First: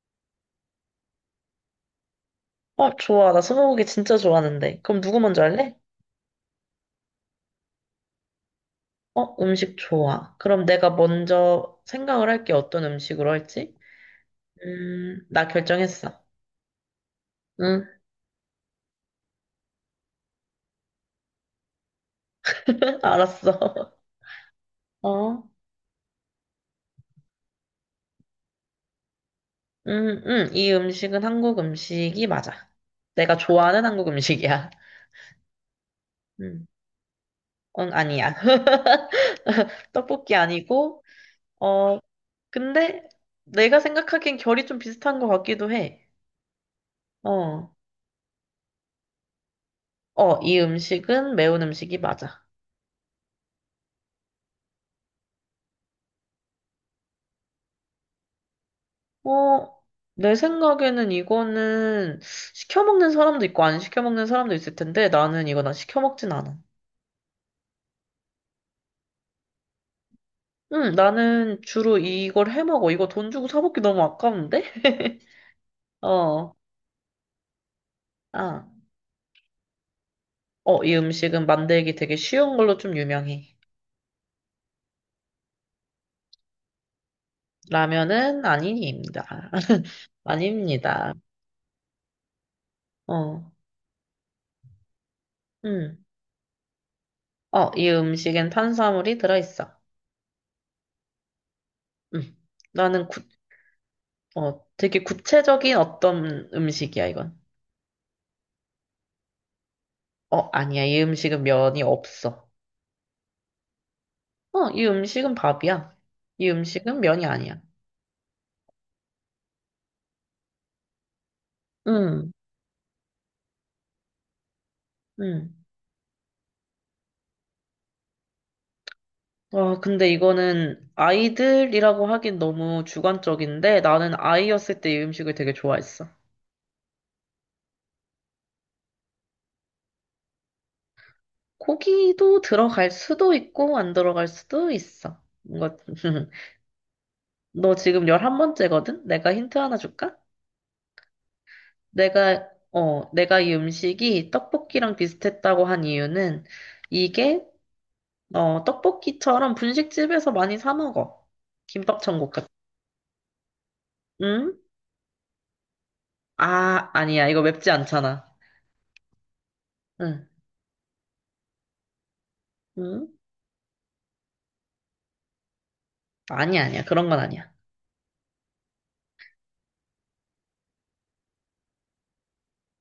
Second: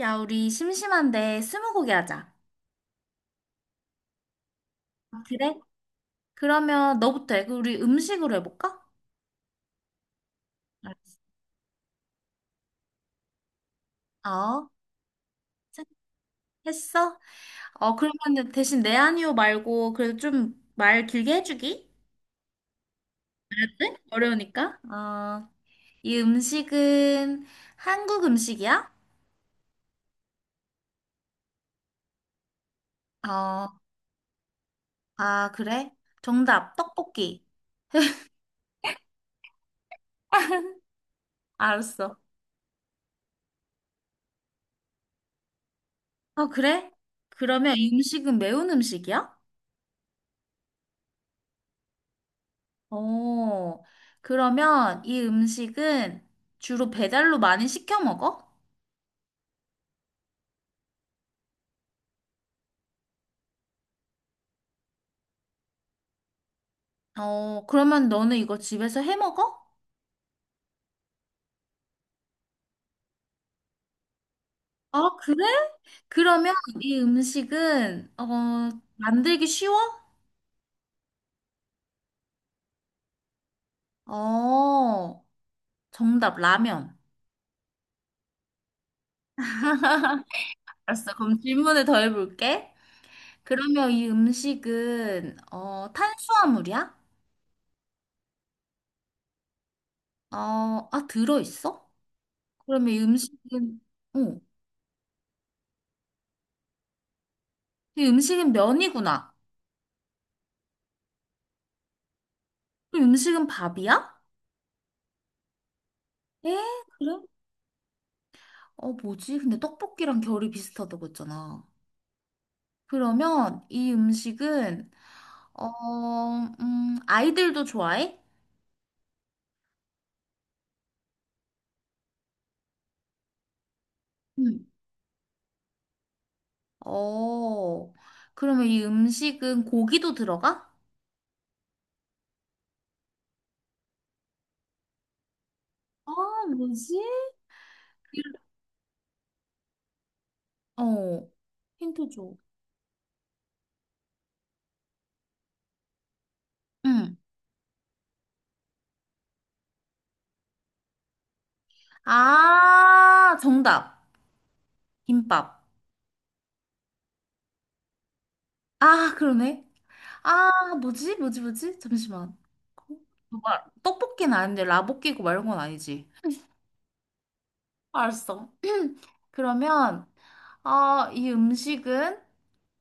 야, 우리 심심한데 스무고개 하자. 어, 좋아. 나 스무고개 진짜 좋아하는데. 그럼 누구 아, 먼저 그래? 할래? 그러면 너부터 해. 그 우리 음식으로 해볼까? 어, 음식 좋아. 그럼 내가 알았어. 먼저 생각을 할게. 어떤 음식으로 할지? 어, 나 결정했어. 했어? 응. 어, 그러면 대신 내 아니오 말고 그래도 좀 말 길게 해주기? 알았어. 그래? 어려우니까. 어. 어, 이 음식은 한국 음식이야? 이 음식은 한국 음식이 맞아. 내가 어, 좋아하는 한국 음식이야. 아, 그래? 음. 정답, 떡볶이. 응, 아니야. 떡볶이 아니고, 어, 알았어. 근데 내가 생각하기엔 결이 좀 비슷한 것 같기도 해. 어, 그래? 어. 그러면 이 음식은 매운 음식이야? 어, 이 음식은 매운 음식이 맞아. 어, 그러면 이 음식은 주로 배달로 많이 시켜 먹어? 어, 내 생각에는 이거는 시켜 먹는 사람도 있고 안 시켜 먹는 사람도 있을 텐데 나는 이거 난 시켜 먹진 않아. 어, 그러면 너는 이거 집에서 해 먹어? 응, 나는 주로 이걸 해 먹어. 이거 돈 주고 사 먹기 너무 아까운데? 아, 그래? 어. 그러면 이 음식은, 어, 아. 만들기 쉬워? 어, 이 음식은 만들기 되게 쉬운 걸로 좀 유명해. 어, 정답, 라면. 라면은 아닙니다. 아닙니다. 알았어. 그럼 질문을 더 해볼게. 어. 그러면 이 음식은, 어, 음, 탄수화물이야? 어, 이 음식엔 탄수화물이 들어있어. 어, 아, 들어있어? 음. 그러면 이 나는 구, 음식은, 어, 되게 구체적인 어떤 음식이야, 이건. 이 음식은 면이구나. 어, 아니야. 이 음식은 면이 없어. 그럼 음식은 밥이야? 어, 이 음식은 밥이야. 이 에? 음식은 그래? 면이 아니야. 어, 뭐지? 근데 떡볶이랑 결이 비슷하다고 했잖아. 응, 그러면 이 음식은, 응. 어, 아이들도 좋아해? 와, 근데 이거는 아이들이라고 하긴 너무 주관적인데 나는 응. 아이였을 때 이 음식을 되게 좋아했어. 어, 그러면 이 음식은 고기도 들어가? 고기도 들어갈 수도 있고 안 들어갈 수도 있어. 뭔가 아, 뭐지? 너 지금 열한 번째거든 내가 힌트 하나 줄까? 어, 힌트 줘. 내가 이 음식이 떡볶이랑 비슷했다고 한 이유는 응. 이게 떡볶이처럼 분식집에서 많이 사 먹어. 김밥 천국 같 아, 정답. 응? 김밥. 아, 아니야. 이거 맵지 않잖아. 아, 그러네. 응. 아, 뭐지? 뭐지? 뭐지? 잠시만. 응? 뭐 떡볶이는 아닌데, 라볶이고 말이건 아니지. 아니야, 아니야. 그런 건 아니야. 알았어. 그러면, 아, 이 음식은,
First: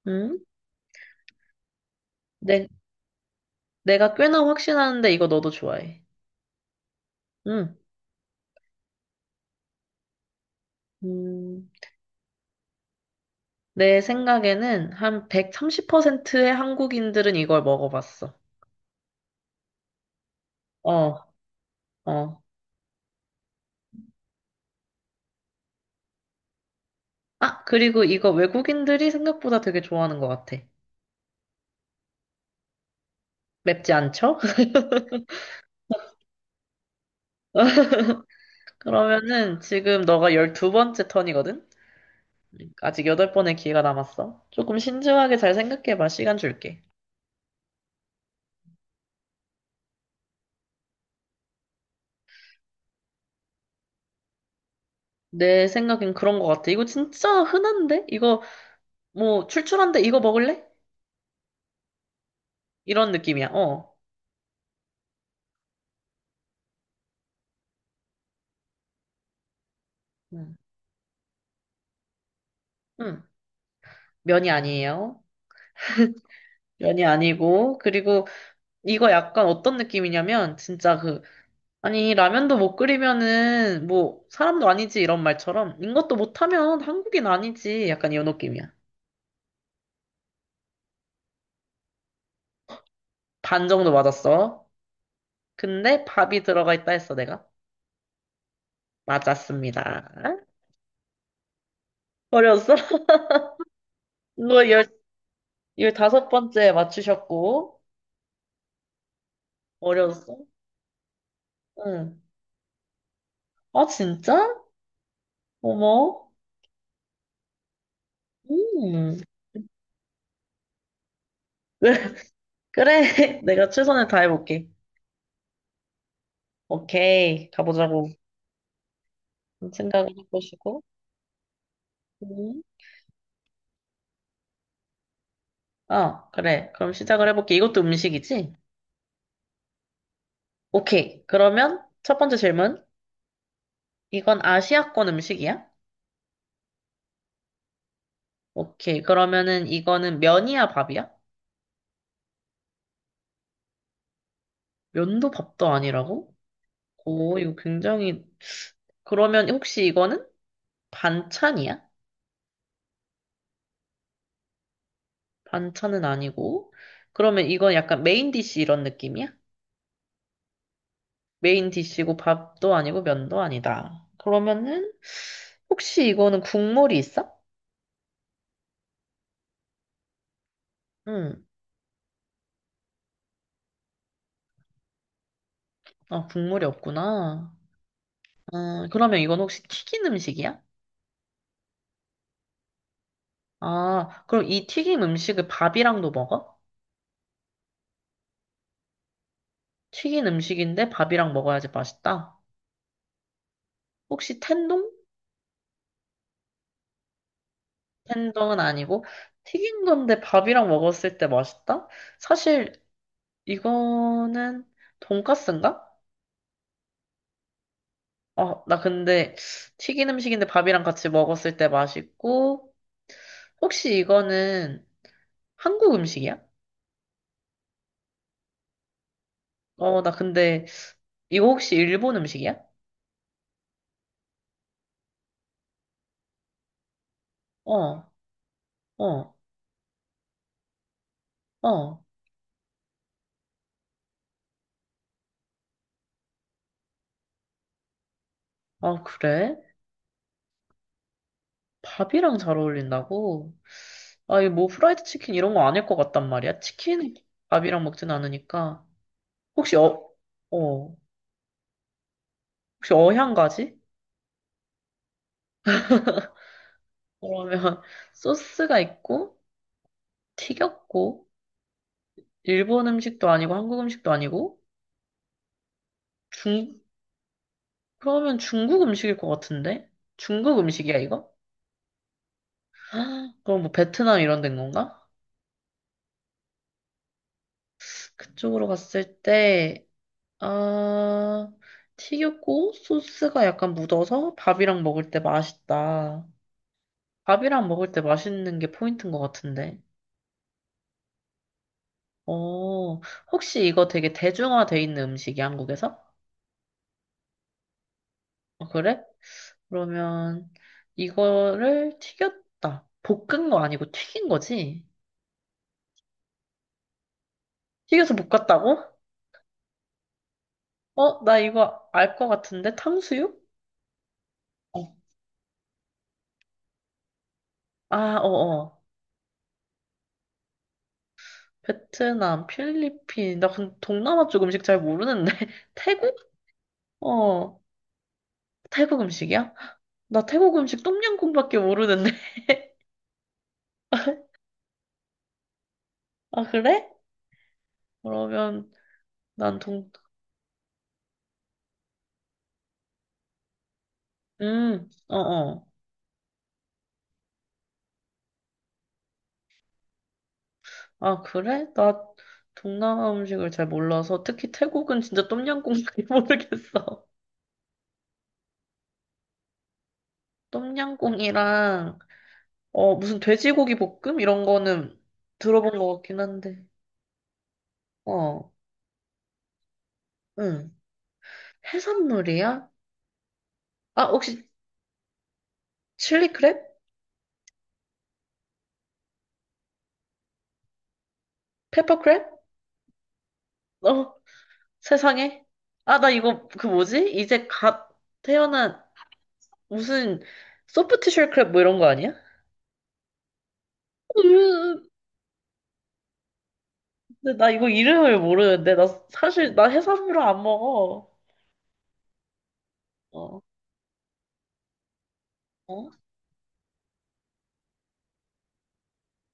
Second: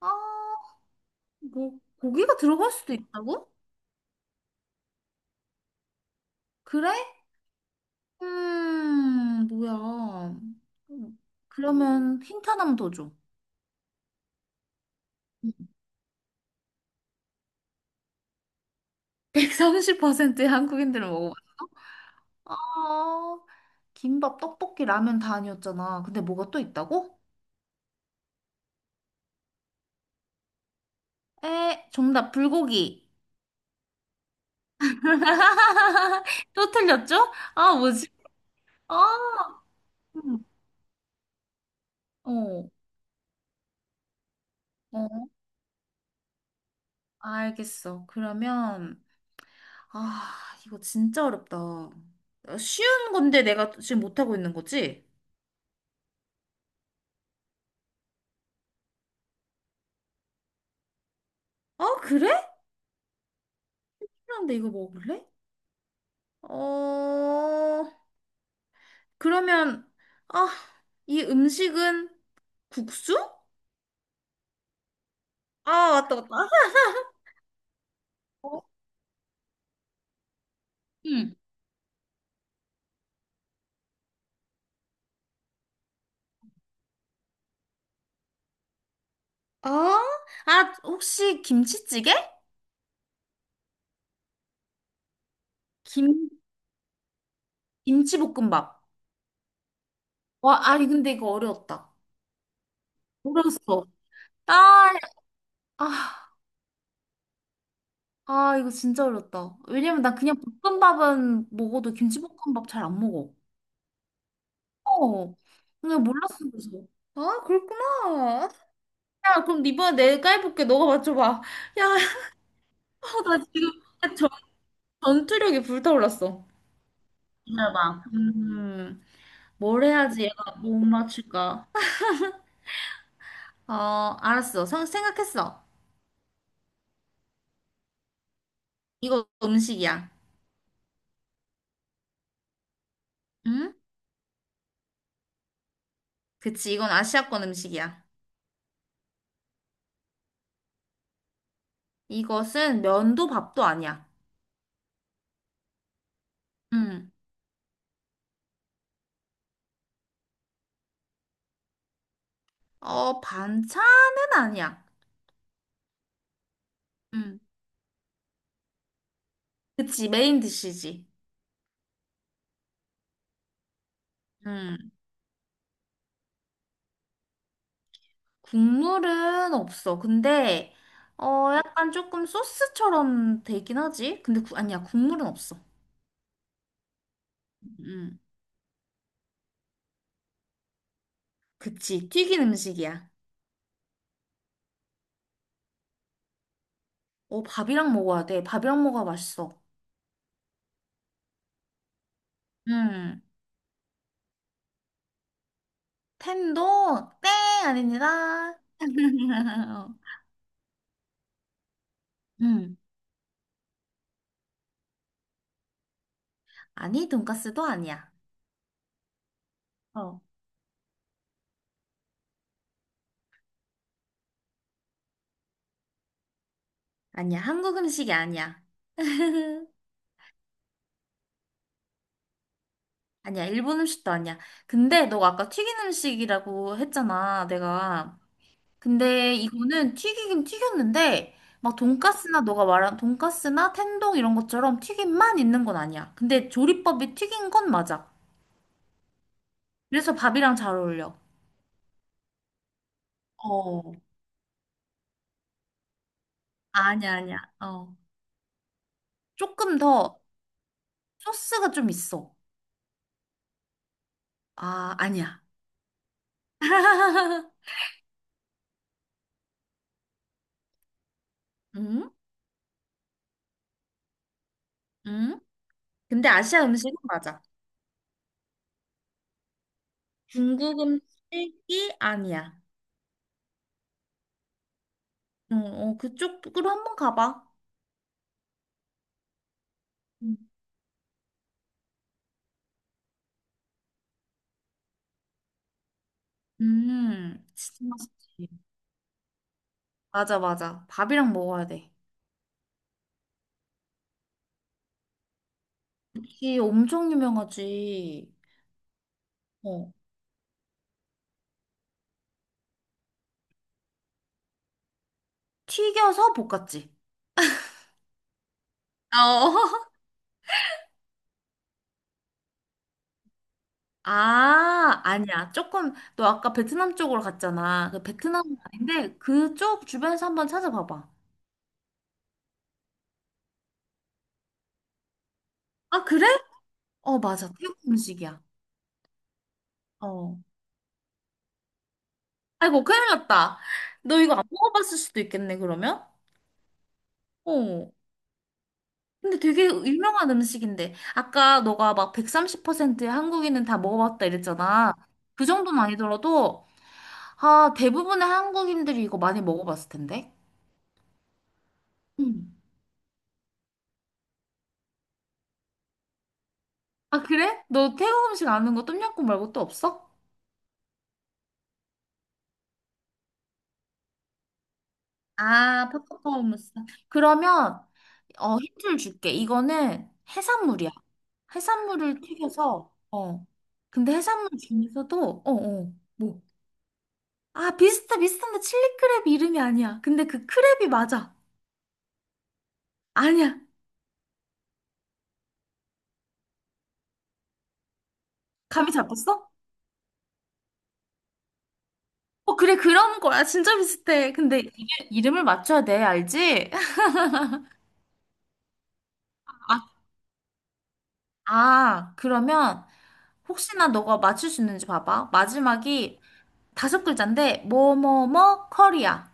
아, 응? 뭐, 고기가 내, 들어갈 수도 있다고? 내가 꽤나 확신하는데 이거 너도 좋아해. 그래? 응. 뭐야. 음, 음, 그러면 힌트 하나만 더 줘. 내 생각에는 한 130%의 한국인들은 이걸 먹어봤어. 130%의 한국인들은 어, 먹어봤어. 어. 아, 김밥, 떡볶이, 라면 다 아니었잖아. 근데 뭐가 또 있다고? 아, 그리고 이거 외국인들이 생각보다 되게 좋아하는 것 같아. 에, 정답, 불고기. 맵지 않죠? 또 틀렸죠? 아, 뭐지? 아, 그러면은 지금 너가 음, 12번째 턴이거든? 어, 아직 여덟 번의 기회가 남았어. 조금 어. 신중하게 잘 생각해봐. 시간 줄게. 알겠어. 그러면, 아, 이거 진짜 어렵다. 어, 쉬운 건데 내가 지금 못하고 있는 거지? 내 생각엔 그런 것 같아. 이거 진짜 흔한데? 이거 뭐 출출한데 이거 먹을래? 어? 그래? 이런 느낌이야. 어. 그런데 이거 먹을래? 어, 그러면, 아, 음. 이 음식은 국수? 음. 면이 아니에요. 아, 맞다, 맞다. 면이 아니고 그리고 어? 이거 약간 어떤 느낌이냐면 진짜 그 응. 아니 라면도 못 끓이면은 뭐 사람도 아니지 이런 말처럼 이것도 못하면 한국인 아니지 약간 이런 느낌이야. 아, 아, 혹시 김치찌개? 반 정도 맞았어. 근데 김, 밥이 들어가 있다 했어 내가. 김치볶음밥. 맞았습니다. 와, 아니, 근데 이거 어려웠다. 어려웠어? 어려웠어. 너 아, 열다섯 아. 번째 맞추셨고, 아, 이거 진짜 어렵다. 왜냐면 나 그냥 어려웠어? 볶음밥은 먹어도 응. 김치볶음밥 잘 안 먹어. 아, 진짜? 어. 그냥 어머. 몰랐어, 그래서. 아, 그렇구나. 음. 야, 그럼 이번에 내가 해볼게. 너가 맞춰봐. 야, 나 그래, 내가 지금 최선을 전, 다해볼게. 전투력이 불타올랐어. 오케이, 기다려봐. 가보자고. 뭘 생각을 해야지 얘가 못 해보시고. 맞출까? 음. 어, 알았어. 생각했어. 아, 그래. 그럼 시작을 해볼게. 이것도 음식이지? 이거 음식이야. 오케이. 그러면 첫 번째 질문. 응? 이건 아시아권 음식이야? 그치, 이건 아시아권 음식이야. 오케이. 그러면은 이거는 면이야, 밥이야? 이것은 면도 밥도 아니야. 면도 밥도 아니라고? 응. 오, 이거 굉장히, 그러면 혹시 이거는 반찬이야? 어, 반찬은 아니야. 반찬은 아니고. 응. 그러면 이건 약간 메인 디쉬 이런 느낌이야? 그치, 메인 디시지. 메인 디쉬고 밥도 아니고 면도 아니다. 응. 그러면은, 혹시 이거는 국물이 있어? 국물은 없어. 근데, 응. 어, 약간 조금 소스처럼 되긴 하지. 근데, 아니야, 국물은 없어. 아, 국물이 없구나. 응. 그러면 이건 혹시 튀긴 음식이야? 그치, 튀긴 음식이야. 아, 그럼 이 튀긴 음식을 밥이랑도 먹어? 어, 밥이랑 먹어야 돼. 밥이랑 먹어야 맛있어. 튀긴 음식인데 밥이랑 먹어야지 맛있다. 응. 혹시 텐동? 네, 아닙니다. 햄버거는 아니고 튀긴 건데 밥이랑 먹었을 때 맛있다? 사실 응. 이거는 돈까스인가? 아니, 돈까스도 아니야. 아, 나 근데 튀긴 어. 음식인데 밥이랑 같이 먹었을 때 맛있고 혹시 이거는 한국 음식이야? 아니야, 한국 음식이 아니야. 어, 나 근데 이거 혹시 일본 음식이야? 아니야, 일본 음식도 아니야. 근데 너가 아까 튀긴 음식이라고 했잖아, 어, 내가. 근데 어, 이거는 튀기긴 튀겼는데, 막 어. 돈까스나 너가 말한 돈까스나 텐동 이런 것처럼 튀김만 있는 건 아니야. 근데 조리법이 튀긴 건 맞아. 아, 그래? 그래서 밥이랑 잘 어울려. 밥이랑 잘 어울린다고? 어. 아, 이거 뭐 프라이드 치킨 이런 거 아닐 것 같단 말이야. 아니야, 치킨 아니야. 밥이랑 어. 먹진 않으니까. 혹시 조금 어, 더 어, 소스가 좀 있어. 혹시 어향가지? 아, 아니야. 그러면 소스가 있고 튀겼고 응? 일본 음식도 아니고 한국 음식도 아니고 응? 근데 아시아 중 음식은 맞아. 그러면 중국 음식일 것 같은데? 중국 중국 음식이야 이거? 음식이 아니야. 그럼 뭐 베트남 이런 데인 건가? 어, 어, 그쪽으로 한번 가봐. 그쪽으로 갔을 때 음, 아, 튀겼고 소스가 약간 묻어서 밥이랑 먹을 때 맛있다. 밥이랑 진짜 먹을 때 맛있지. 맛있는 게 포인트인 것 같은데. 맞아, 맞아. 밥이랑 먹어야 돼. 어, 혹시 이거 되게 대중화돼 있는 음식이 한국에서? 이 엄청 유명하지. 아, 그래? 어, 그러면 이거를 튀겼다. 볶은 거 아니고 튀긴 거지? 튀겨서 볶았지. 튀겨서 볶았다고? 어. 어, 나 이거 알 것 같은데? 탕수육? 어. 아, 아니야. 조금, 너 아까 베트남 쪽으로 갔잖아. 그 아, 베트남은 어어. 아닌데, 그쪽 주변에서 한번 찾아봐봐. 베트남, 필리핀. 나 근데 동남아 쪽 음식 잘 모르는데. 아, 태국? 그래? 어, 맞아. 어, 태국 음식이야. 태국 음식이야? 나 어. 태국 음식 똠양꿍밖에 모르는데. 아이고, 큰일 났다. 너 이거 안 먹어봤을 수도 있겠네, 그러면? 아, 그래? 어. 그러면 근데 난 되게 동, 유명한 음식인데 아까 너가 막 130%의 한국인은 다 먹어봤다 이랬잖아. 그 어어. 정도는 아니더라도 아 대부분의 한국인들이 이거 많이 먹어봤을 텐데. 아, 그래? 나 음. 동남아 음식을 잘 몰라서 특히 태국은 진짜 똠양꿍밖에 모르겠어. 아 그래? 너 태국 음식 아는 거 똠양꿍 말고 또 없어? 똠양꿍이랑 무슨 돼지고기 볶음 이런 거는 들어본 아, 것 같긴 한데. 팝콘무스. 그러면 어, 어 힌트를 줄게. 이거는 응. 해산물이야. 해산물을 해산물이야? 튀겨서 어. 아, 근데 혹시 해산물 중에서도 어어 칠리 크랩? 아, 비슷해, 비슷한데 칠리크랩 이름이 아니야. 근데 그 크랩이 맞아. 페퍼 크랩? 아니야. 어, 세상에. 아, 나 이거 그 뭐지? 이제 갓 태어난 감이 잡혔어? 무슨 소프트쉘 크랩 뭐 이런 거 아니야? 어, 그래, 그런 거야. 진짜 비슷해. 근데 으, 이게 이름을 맞춰야 돼, 알지? 근데 나 이거 이름을 모르는데 나 사실 나 아, 해산물을 안 먹어. 아, 그러면 어, 혹시나 너가 맞출 수 있는지 봐봐. 어? 마지막이 다섯 글자인데, 뭐뭐뭐 커리야.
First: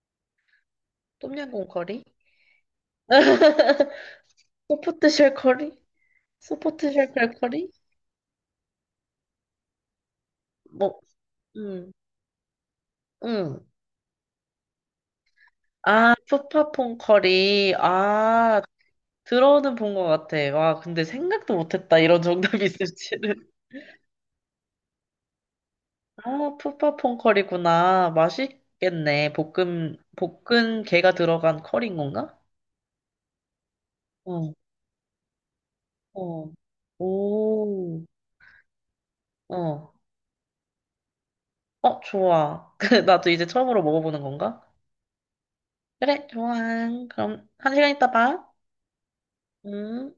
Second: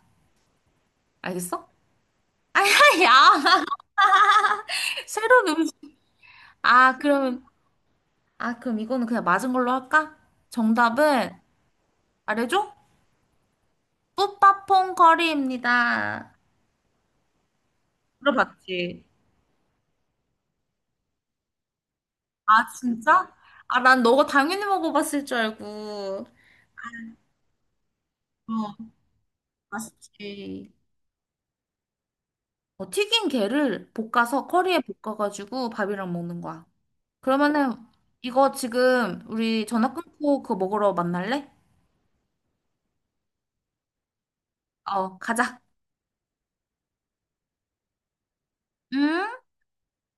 똠양꿍 알겠어? 커리? 아야, 야 소포트 쉘 새로운 커리? 음식. 소포트 아, 쉘 그러면, 커리? 아, 그럼 이거는 그냥 맞은 걸로 할까? 뭐, 정답은, 음, 말해줘? 음. 뿌빠퐁 아, 커리입니다. 푸파퐁 커리. 아, 들어봤지? 들어는 본 것 같아. 와, 근데 생각도 못했다. 이런 정답이 아, 진짜? 있을지는. 아, 난 너가 당연히 먹어봤을 줄 알고. 아, 푸파퐁 커리구나. 어, 맛있겠네. 맛있지. 볶은 게가 들어간 커리인 건가? 어, 튀긴 게를 볶아서 어, 커리에 볶아가지고 밥이랑 먹는 어. 거야. 그러면은 오, 이거 지금 우리 어. 전화 끊고 그거 먹으러 만날래? 어, 좋아. 그, 나도 이제 처음으로 먹어보는 건가? 어, 가자. 그래, 좋아. 그럼 1시간 있다 봐. 음. 응.